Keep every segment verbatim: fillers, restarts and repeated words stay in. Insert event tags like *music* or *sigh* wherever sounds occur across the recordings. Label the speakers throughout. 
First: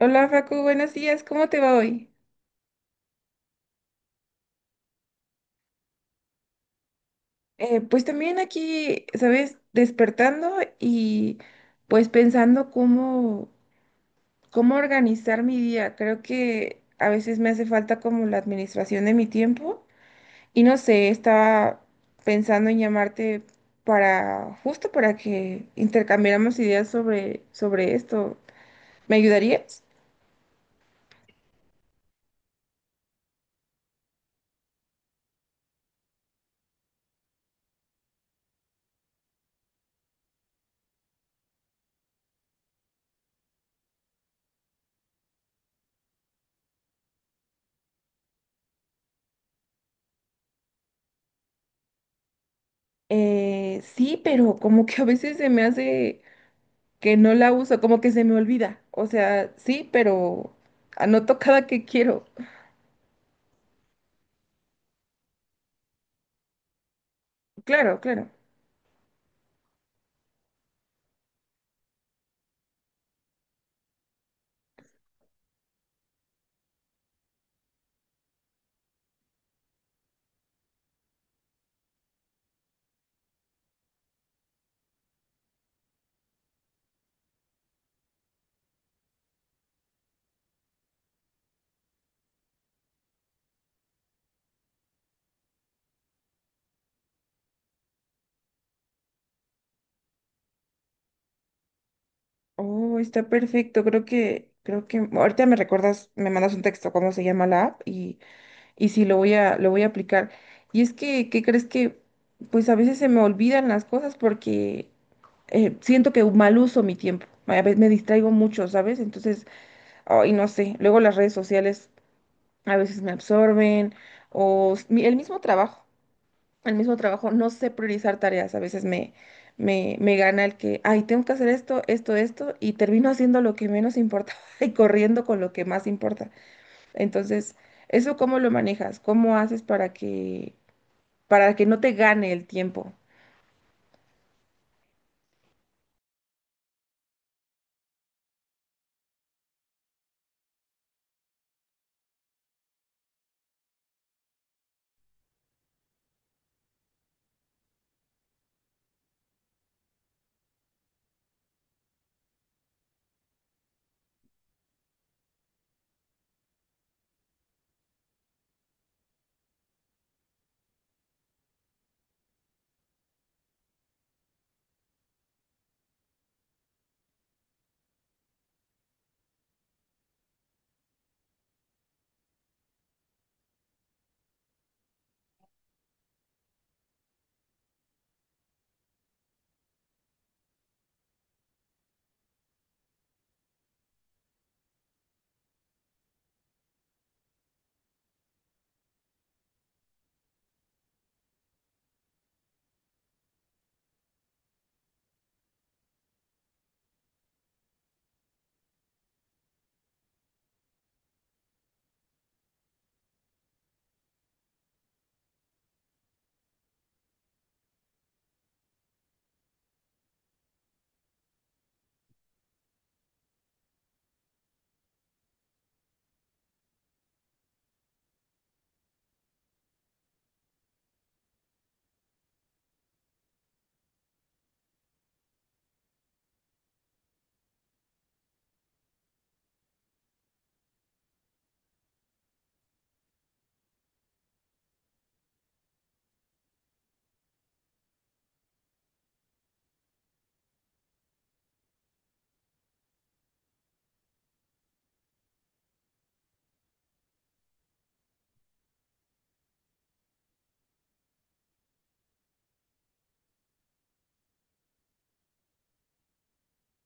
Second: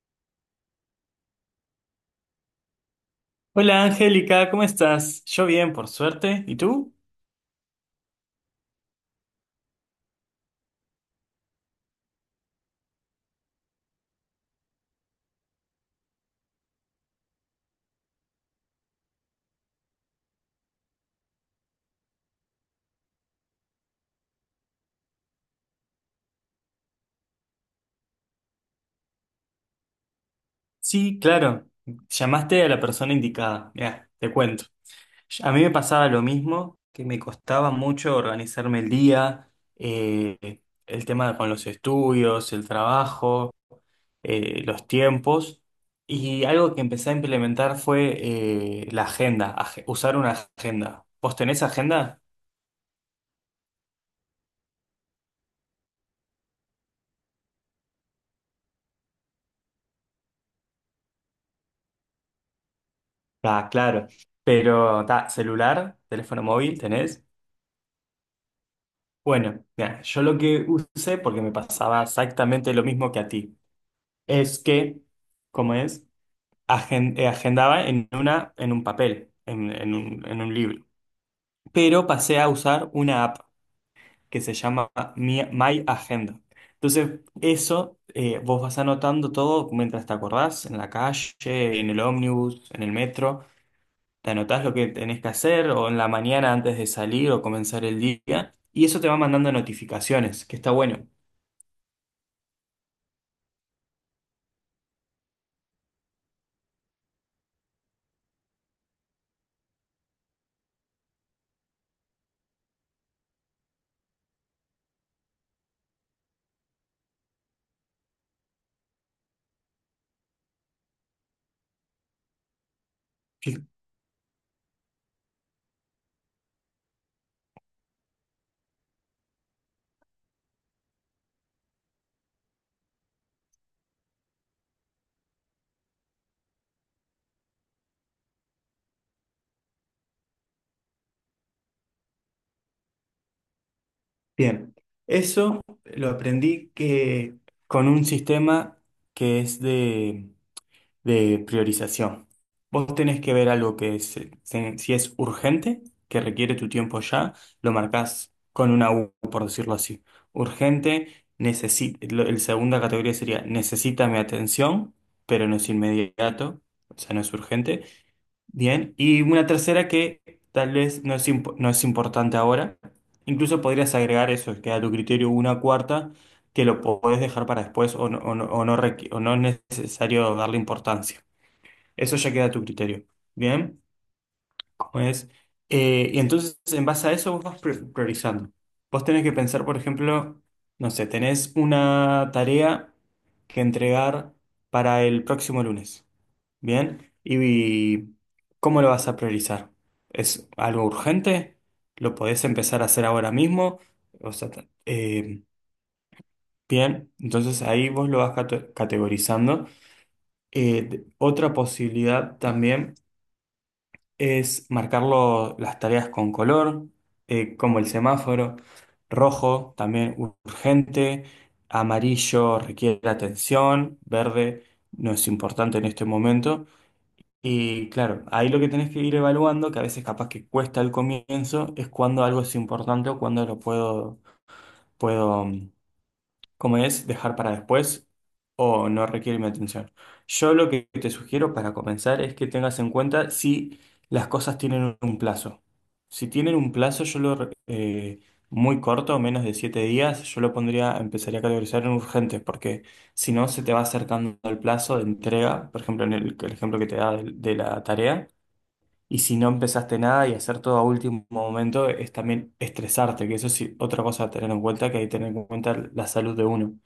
Speaker 1: Hola Facu, buenos días, ¿cómo te va hoy?
Speaker 2: Hola Angélica, ¿cómo estás? Yo bien, por suerte. ¿Y tú?
Speaker 1: Eh, pues también aquí, ¿sabes? Despertando y pues pensando cómo, cómo organizar mi día. Creo que a veces me hace falta como la administración de mi tiempo y no sé, estaba pensando en llamarte para, justo para que intercambiáramos ideas sobre, sobre esto. ¿Me ayudarías?
Speaker 2: Sí, claro. Llamaste a la persona indicada. Mira, te cuento. A mí me pasaba lo mismo, que me costaba mucho organizarme el día, eh, el tema con los estudios, el trabajo, eh, los tiempos. Y algo que empecé a implementar fue eh, la agenda, ag- usar una agenda. ¿Vos tenés agenda?
Speaker 1: Eh, sí, pero como que a veces se me hace que no la uso, como que se me olvida. O sea, sí, pero anoto cada que quiero.
Speaker 2: Ah, claro. Pero, ta, celular, teléfono móvil, ¿tenés?
Speaker 1: Claro, claro.
Speaker 2: Bueno, mira, yo lo que usé, porque me pasaba exactamente lo mismo que a ti, es que, ¿cómo es? Agen- eh, agendaba en una, en un papel, en, en un, en un libro. Pero pasé a usar una app que se llama Mi- My Agenda. Entonces, eso, eh, vos vas anotando todo mientras te acordás, en la calle, en el ómnibus, en el metro, te anotás lo que tenés que hacer, o en la mañana antes de salir o comenzar el día, y eso te va mandando notificaciones, que está bueno.
Speaker 1: Oh, está perfecto. Creo que, creo que ahorita me recuerdas, me mandas un texto cómo se llama la app y, y sí lo voy a, lo voy a aplicar. Y es que, ¿qué crees que? Pues a veces se me olvidan las cosas porque eh, siento que mal uso mi tiempo. A veces me distraigo mucho, ¿sabes? Entonces, ay, no sé. Luego las redes sociales a veces me absorben o s- mi- el mismo trabajo. El mismo trabajo, no sé priorizar tareas. A veces me, me, me gana el que, ay, tengo que hacer esto, esto, esto, y termino haciendo lo que menos importa *laughs* y corriendo con lo que más importa. Entonces, ¿eso cómo lo manejas? ¿Cómo haces para que, para que no te gane el tiempo?
Speaker 2: Bien, eso lo aprendí que con un sistema que es de, de priorización. Vos tenés que ver algo que es, eh, se- si es urgente, que requiere tu tiempo ya, lo marcás con una U, por decirlo así. Urgente, necesita, la segunda categoría sería necesita mi atención, pero no es inmediato, o sea, no es urgente. Bien, y una tercera que tal vez no es, imp- no es importante ahora. Incluso podrías agregar eso, que a tu criterio una cuarta que lo podés dejar para después o no, o no, o no requi- o no es necesario darle importancia. Eso ya queda a tu criterio. Bien, ¿cómo es? Eh, y entonces en base a eso vos vas pri- priorizando. Vos tenés que pensar, por ejemplo, no sé, tenés una tarea que entregar para el próximo lunes. Bien, ¿y cómo lo vas a priorizar? ¿Es algo urgente? ¿Lo podés empezar a hacer ahora mismo? O sea, ta- eh, bien, entonces ahí vos lo vas cate- categorizando. Eh, de- otra posibilidad también es marcarlo las tareas con color, eh, como el semáforo, rojo, también urgente, amarillo requiere atención, verde no es importante en este momento. Y claro, ahí lo que tenés que ir evaluando, que a veces capaz que cuesta al comienzo, es cuando algo es importante o cuando lo puedo, puedo, mm, como es, dejar para después o no requiere mi atención. Yo lo que te sugiero para comenzar es que tengas en cuenta si las cosas tienen un plazo. Si tienen un plazo, yo lo, re- eh, muy corto, menos de siete días, yo lo pondría, empezaría a categorizar en urgentes, porque si no se te va acercando el plazo de entrega, por ejemplo, en el, el ejemplo que te da de de la tarea. Y si no empezaste nada y hacer todo a último momento es también estresarte, que eso es otra cosa a tener en cuenta, que hay que tener en cuenta la salud de uno.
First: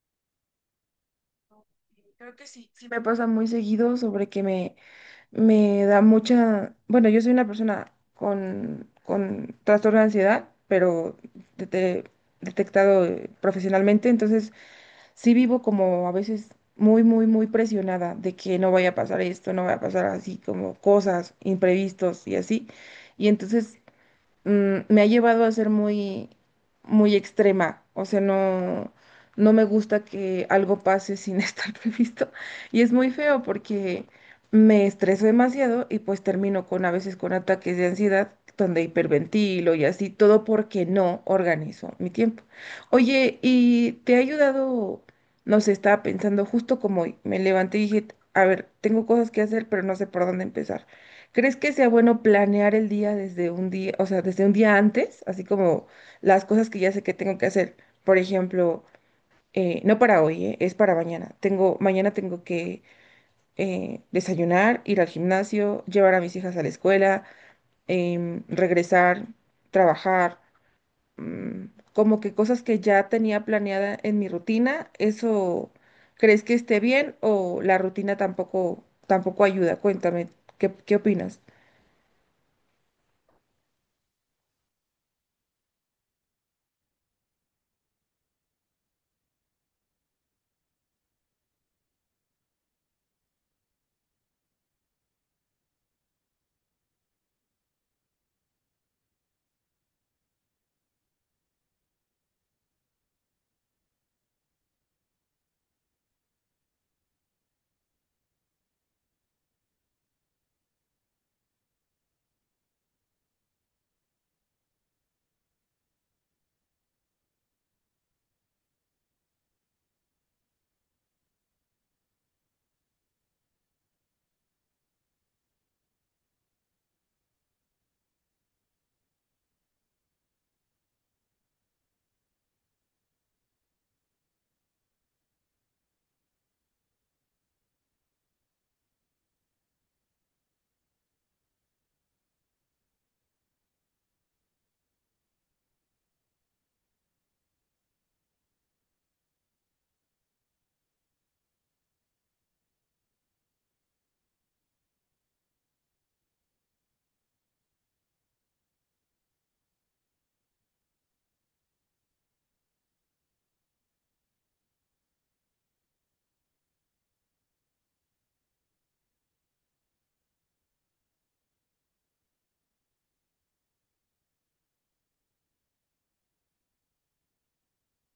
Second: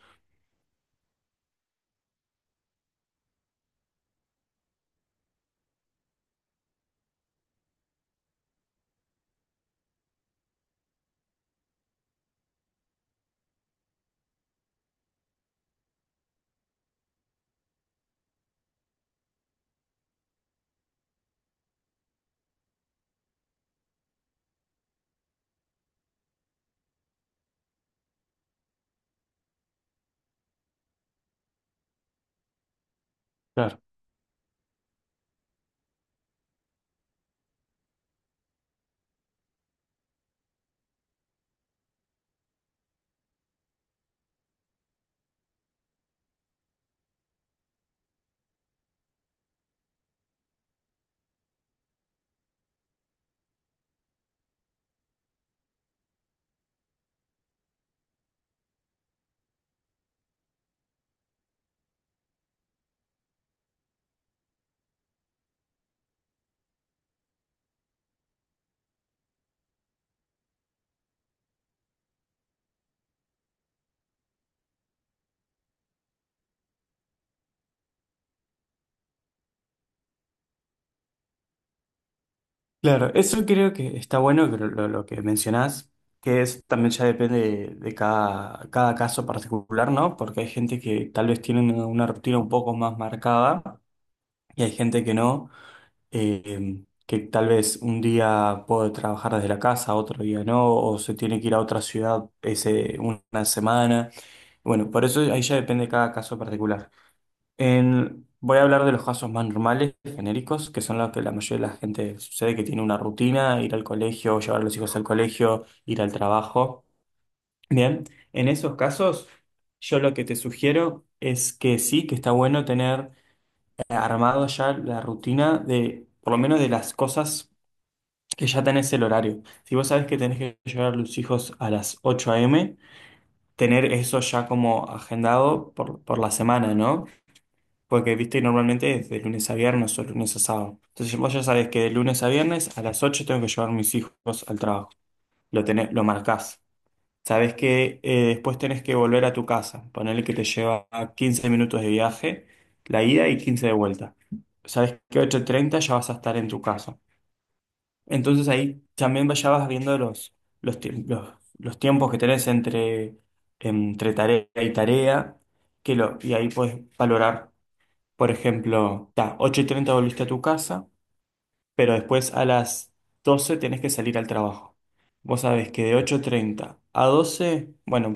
Speaker 1: Creo que sí, sí me pasa muy seguido sobre que me, me da mucha, bueno, yo soy una persona con, con trastorno de ansiedad, pero dete- detectado eh, profesionalmente, entonces sí vivo como a veces muy, muy, muy presionada de que no vaya a pasar esto, no vaya a pasar así, como cosas, imprevistos y así. Y entonces mm, me ha llevado a ser muy, muy extrema. O sea, no, no me gusta que algo pase sin *laughs* estar previsto. Y es muy feo
Speaker 2: Claro.
Speaker 1: porque me estreso demasiado y pues termino con a veces con ataques de ansiedad donde hiperventilo y así, todo porque no organizo mi tiempo. Oye, ¿y te ha ayudado? No sé, estaba pensando justo como hoy. Me levanté y dije, a ver, tengo cosas que hacer, pero no sé por dónde empezar. ¿Crees que sea bueno planear el día desde un día, o sea, desde un día antes, así como las cosas que ya sé que tengo que hacer? Por ejemplo, eh, no para hoy, eh, es para mañana. Tengo, mañana tengo que eh, desayunar, ir al gimnasio, llevar a mis hijas a la escuela, em, regresar, trabajar, mm, como que cosas que ya tenía planeada en mi rutina, ¿eso crees que esté bien o la rutina tampoco, tampoco ayuda? Cuéntame, ¿qué, qué opinas?
Speaker 2: Claro, eso creo que está bueno que lo, lo- lo que mencionás, que es también ya depende de, de cada, cada caso particular, ¿no? Porque hay gente que tal vez tiene una, una rutina un poco más marcada y hay gente que no, eh, que tal vez un día puede trabajar desde la casa, otro día no, o se tiene que ir a otra ciudad ese, una semana. Bueno, por eso ahí ya depende de cada caso particular. En- voy a hablar de los casos más normales, genéricos, que son los que la mayoría de la gente sucede que tiene una rutina, ir al colegio, llevar a los hijos al colegio, ir al trabajo. Bien, en esos casos, yo lo que te sugiero es que sí, que está bueno tener eh, armado ya la rutina de, por lo menos de las cosas que ya tenés el horario. Si vos sabés que tenés que llevar a los hijos a las ocho a m, tener eso ya como agendado por, por la semana, ¿no? Porque, viste, normalmente es de lunes a viernes o lunes a sábado. Entonces vos ya sabés que de lunes a viernes a las ocho tengo que llevar a mis hijos al trabajo. Lo tenés, lo marcás. Sabés que eh, después tenés que volver a tu casa. Ponele que te lleva quince minutos de viaje, la ida y quince de vuelta. Sabés que ocho treinta ya vas a estar en tu casa. Entonces ahí también ya vas viendo los, los, tiemp- los, los tiempos que tenés entre, entre tarea y tarea. Que lo, y ahí puedes valorar. Por ejemplo, ta, ocho y treinta volviste a tu casa, pero después a las doce tenés que salir al trabajo. Vos sabés que de ocho y treinta a doce bueno,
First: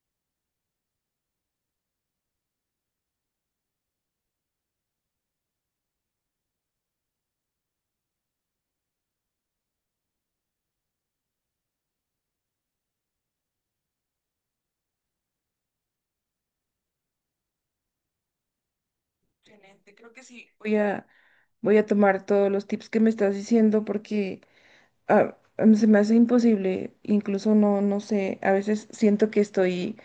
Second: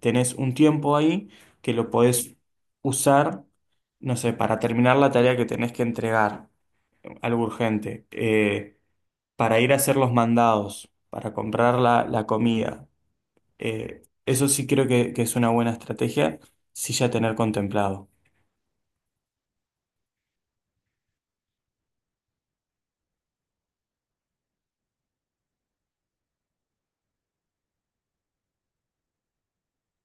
Speaker 2: tenés un tiempo ahí que lo podés usar, no sé, para terminar la tarea que tenés que entregar, algo urgente, eh, para ir a hacer los mandados, para comprar la, la comida. Eh, eso sí creo que, que es una buena estrategia, sí ya tener contemplado.
Speaker 1: Excelente, creo que sí. Voy a, voy a tomar todos los tips que me estás diciendo porque ah, em, se me hace imposible, incluso no, no sé, a veces siento que estoy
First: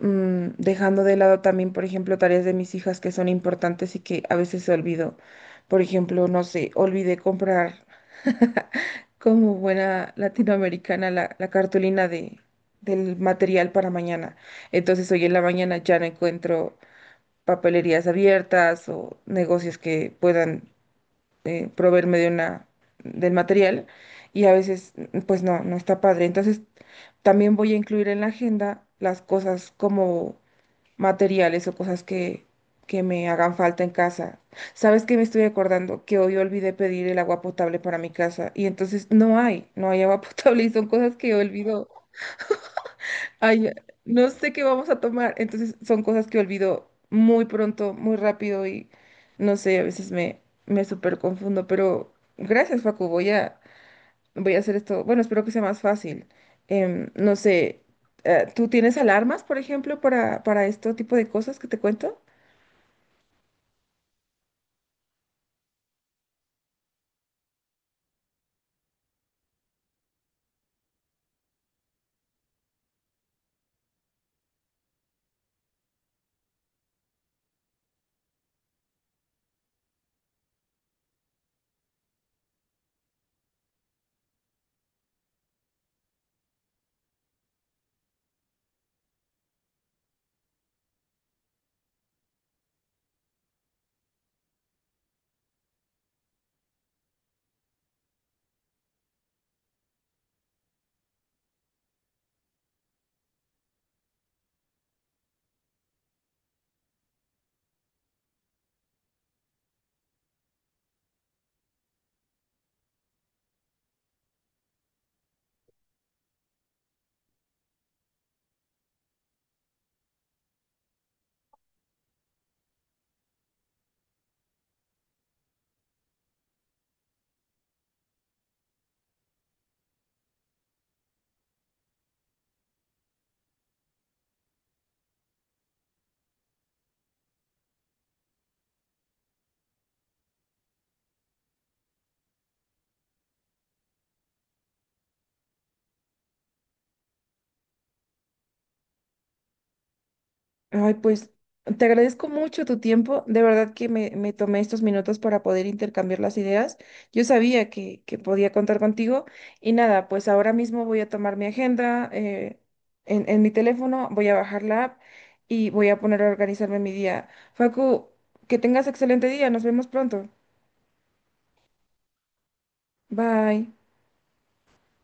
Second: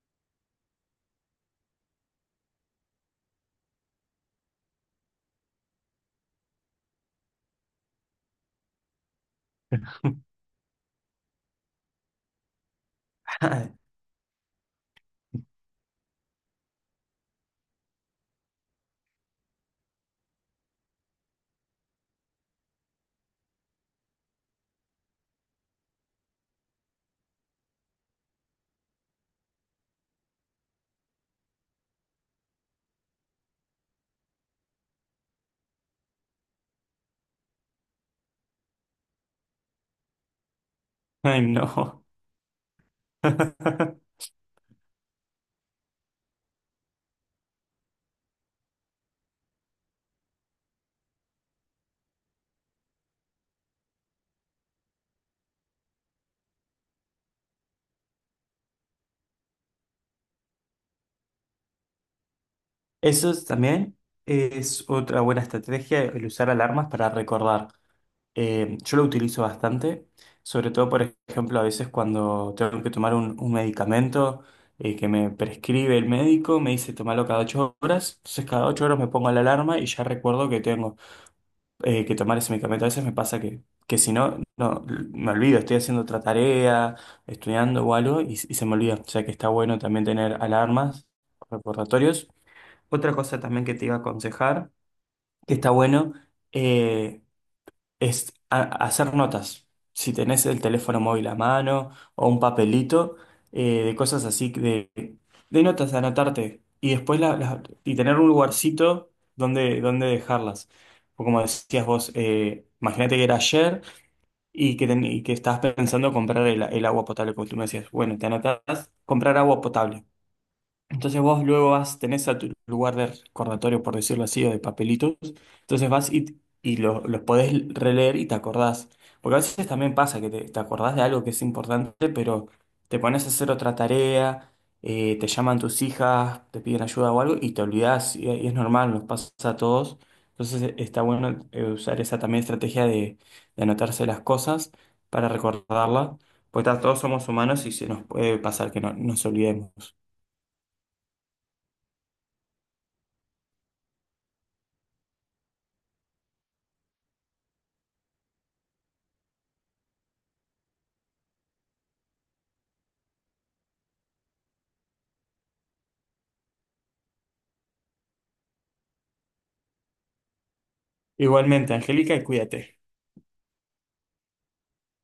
Speaker 1: mm, dejando de lado también, por ejemplo, tareas de mis hijas que son importantes y que a veces olvido. Por ejemplo, no sé, olvidé comprar como buena latinoamericana la, la cartulina de, del material para
Speaker 2: *laughs*
Speaker 1: mañana. Entonces hoy en la mañana ya no encuentro papelerías abiertas o negocios que puedan eh, proveerme de una, del material y a veces pues no, no está padre. Entonces también voy a incluir en la agenda las cosas como materiales o cosas que, que me hagan falta en casa. ¿Sabes qué me estoy acordando? Que hoy olvidé pedir el agua potable para mi casa y entonces no hay, no hay agua *laughs* potable y son cosas que
Speaker 2: Ay,
Speaker 1: olvido.
Speaker 2: no.
Speaker 1: Ay,
Speaker 2: *laughs*
Speaker 1: no sé qué vamos a tomar. Entonces son cosas que olvido muy pronto, muy rápido y no sé, a veces me, me súper confundo. Pero gracias, Facu. Voy a, voy a hacer esto. Bueno, espero que sea más fácil. Em, no sé, eh, ¿tú tienes alarmas, por ejemplo, para, para este tipo de cosas que te cuento?
Speaker 2: Eso es también es otra buena estrategia, el usar alarmas para recordar. Eh, yo lo utilizo bastante, sobre todo, por ejemplo, a veces cuando tengo que tomar un, un medicamento eh, que me prescribe el médico, me dice tomarlo cada ocho horas, entonces cada ocho horas me pongo la alarma y ya recuerdo que tengo eh, que tomar ese medicamento. A veces me pasa que, que si no, no, me olvido, estoy haciendo otra tarea, estudiando o algo y, y se me olvida. O sea que está bueno también tener alarmas, recordatorios. Otra cosa también que te iba a aconsejar, que está bueno, eh, es a- hacer notas. Si tenés el teléfono móvil a mano o un papelito, eh, de cosas así, de, de notas, anotarte. Y después la- la- y tener un lugarcito donde, donde dejarlas. O como decías vos, eh, imagínate que era ayer y que, ten- y que estabas pensando comprar el, el agua potable, como tú me decías. Bueno, te anotás, comprar agua potable. Entonces vos luego vas, tenés a tu lugar de recordatorio, por decirlo así, o de papelitos. Entonces vas y, y lo- los podés releer y te acordás. Porque a veces también pasa que te, te acordás de algo que es importante, pero te pones a hacer otra tarea, eh, te llaman tus hijas, te piden ayuda o algo y te olvidás. Y, y es normal, nos pasa a todos. Entonces eh, está bueno eh, usar esa también estrategia de, de anotarse las cosas para recordarlas. Porque ta, todos somos humanos y se nos puede pasar que no, nos olvidemos.
Speaker 1: Ay, pues te agradezco mucho tu tiempo. De verdad que me, me tomé estos minutos para poder intercambiar las ideas. Yo sabía que, que podía contar contigo. Y nada, pues ahora mismo voy a tomar mi agenda eh, en, en mi teléfono, voy a bajar la app y voy a poner a organizarme mi día. Facu, que tengas excelente día. Nos vemos pronto.
Speaker 2: Igualmente, Angélica, y cuídate.
Speaker 1: Bye.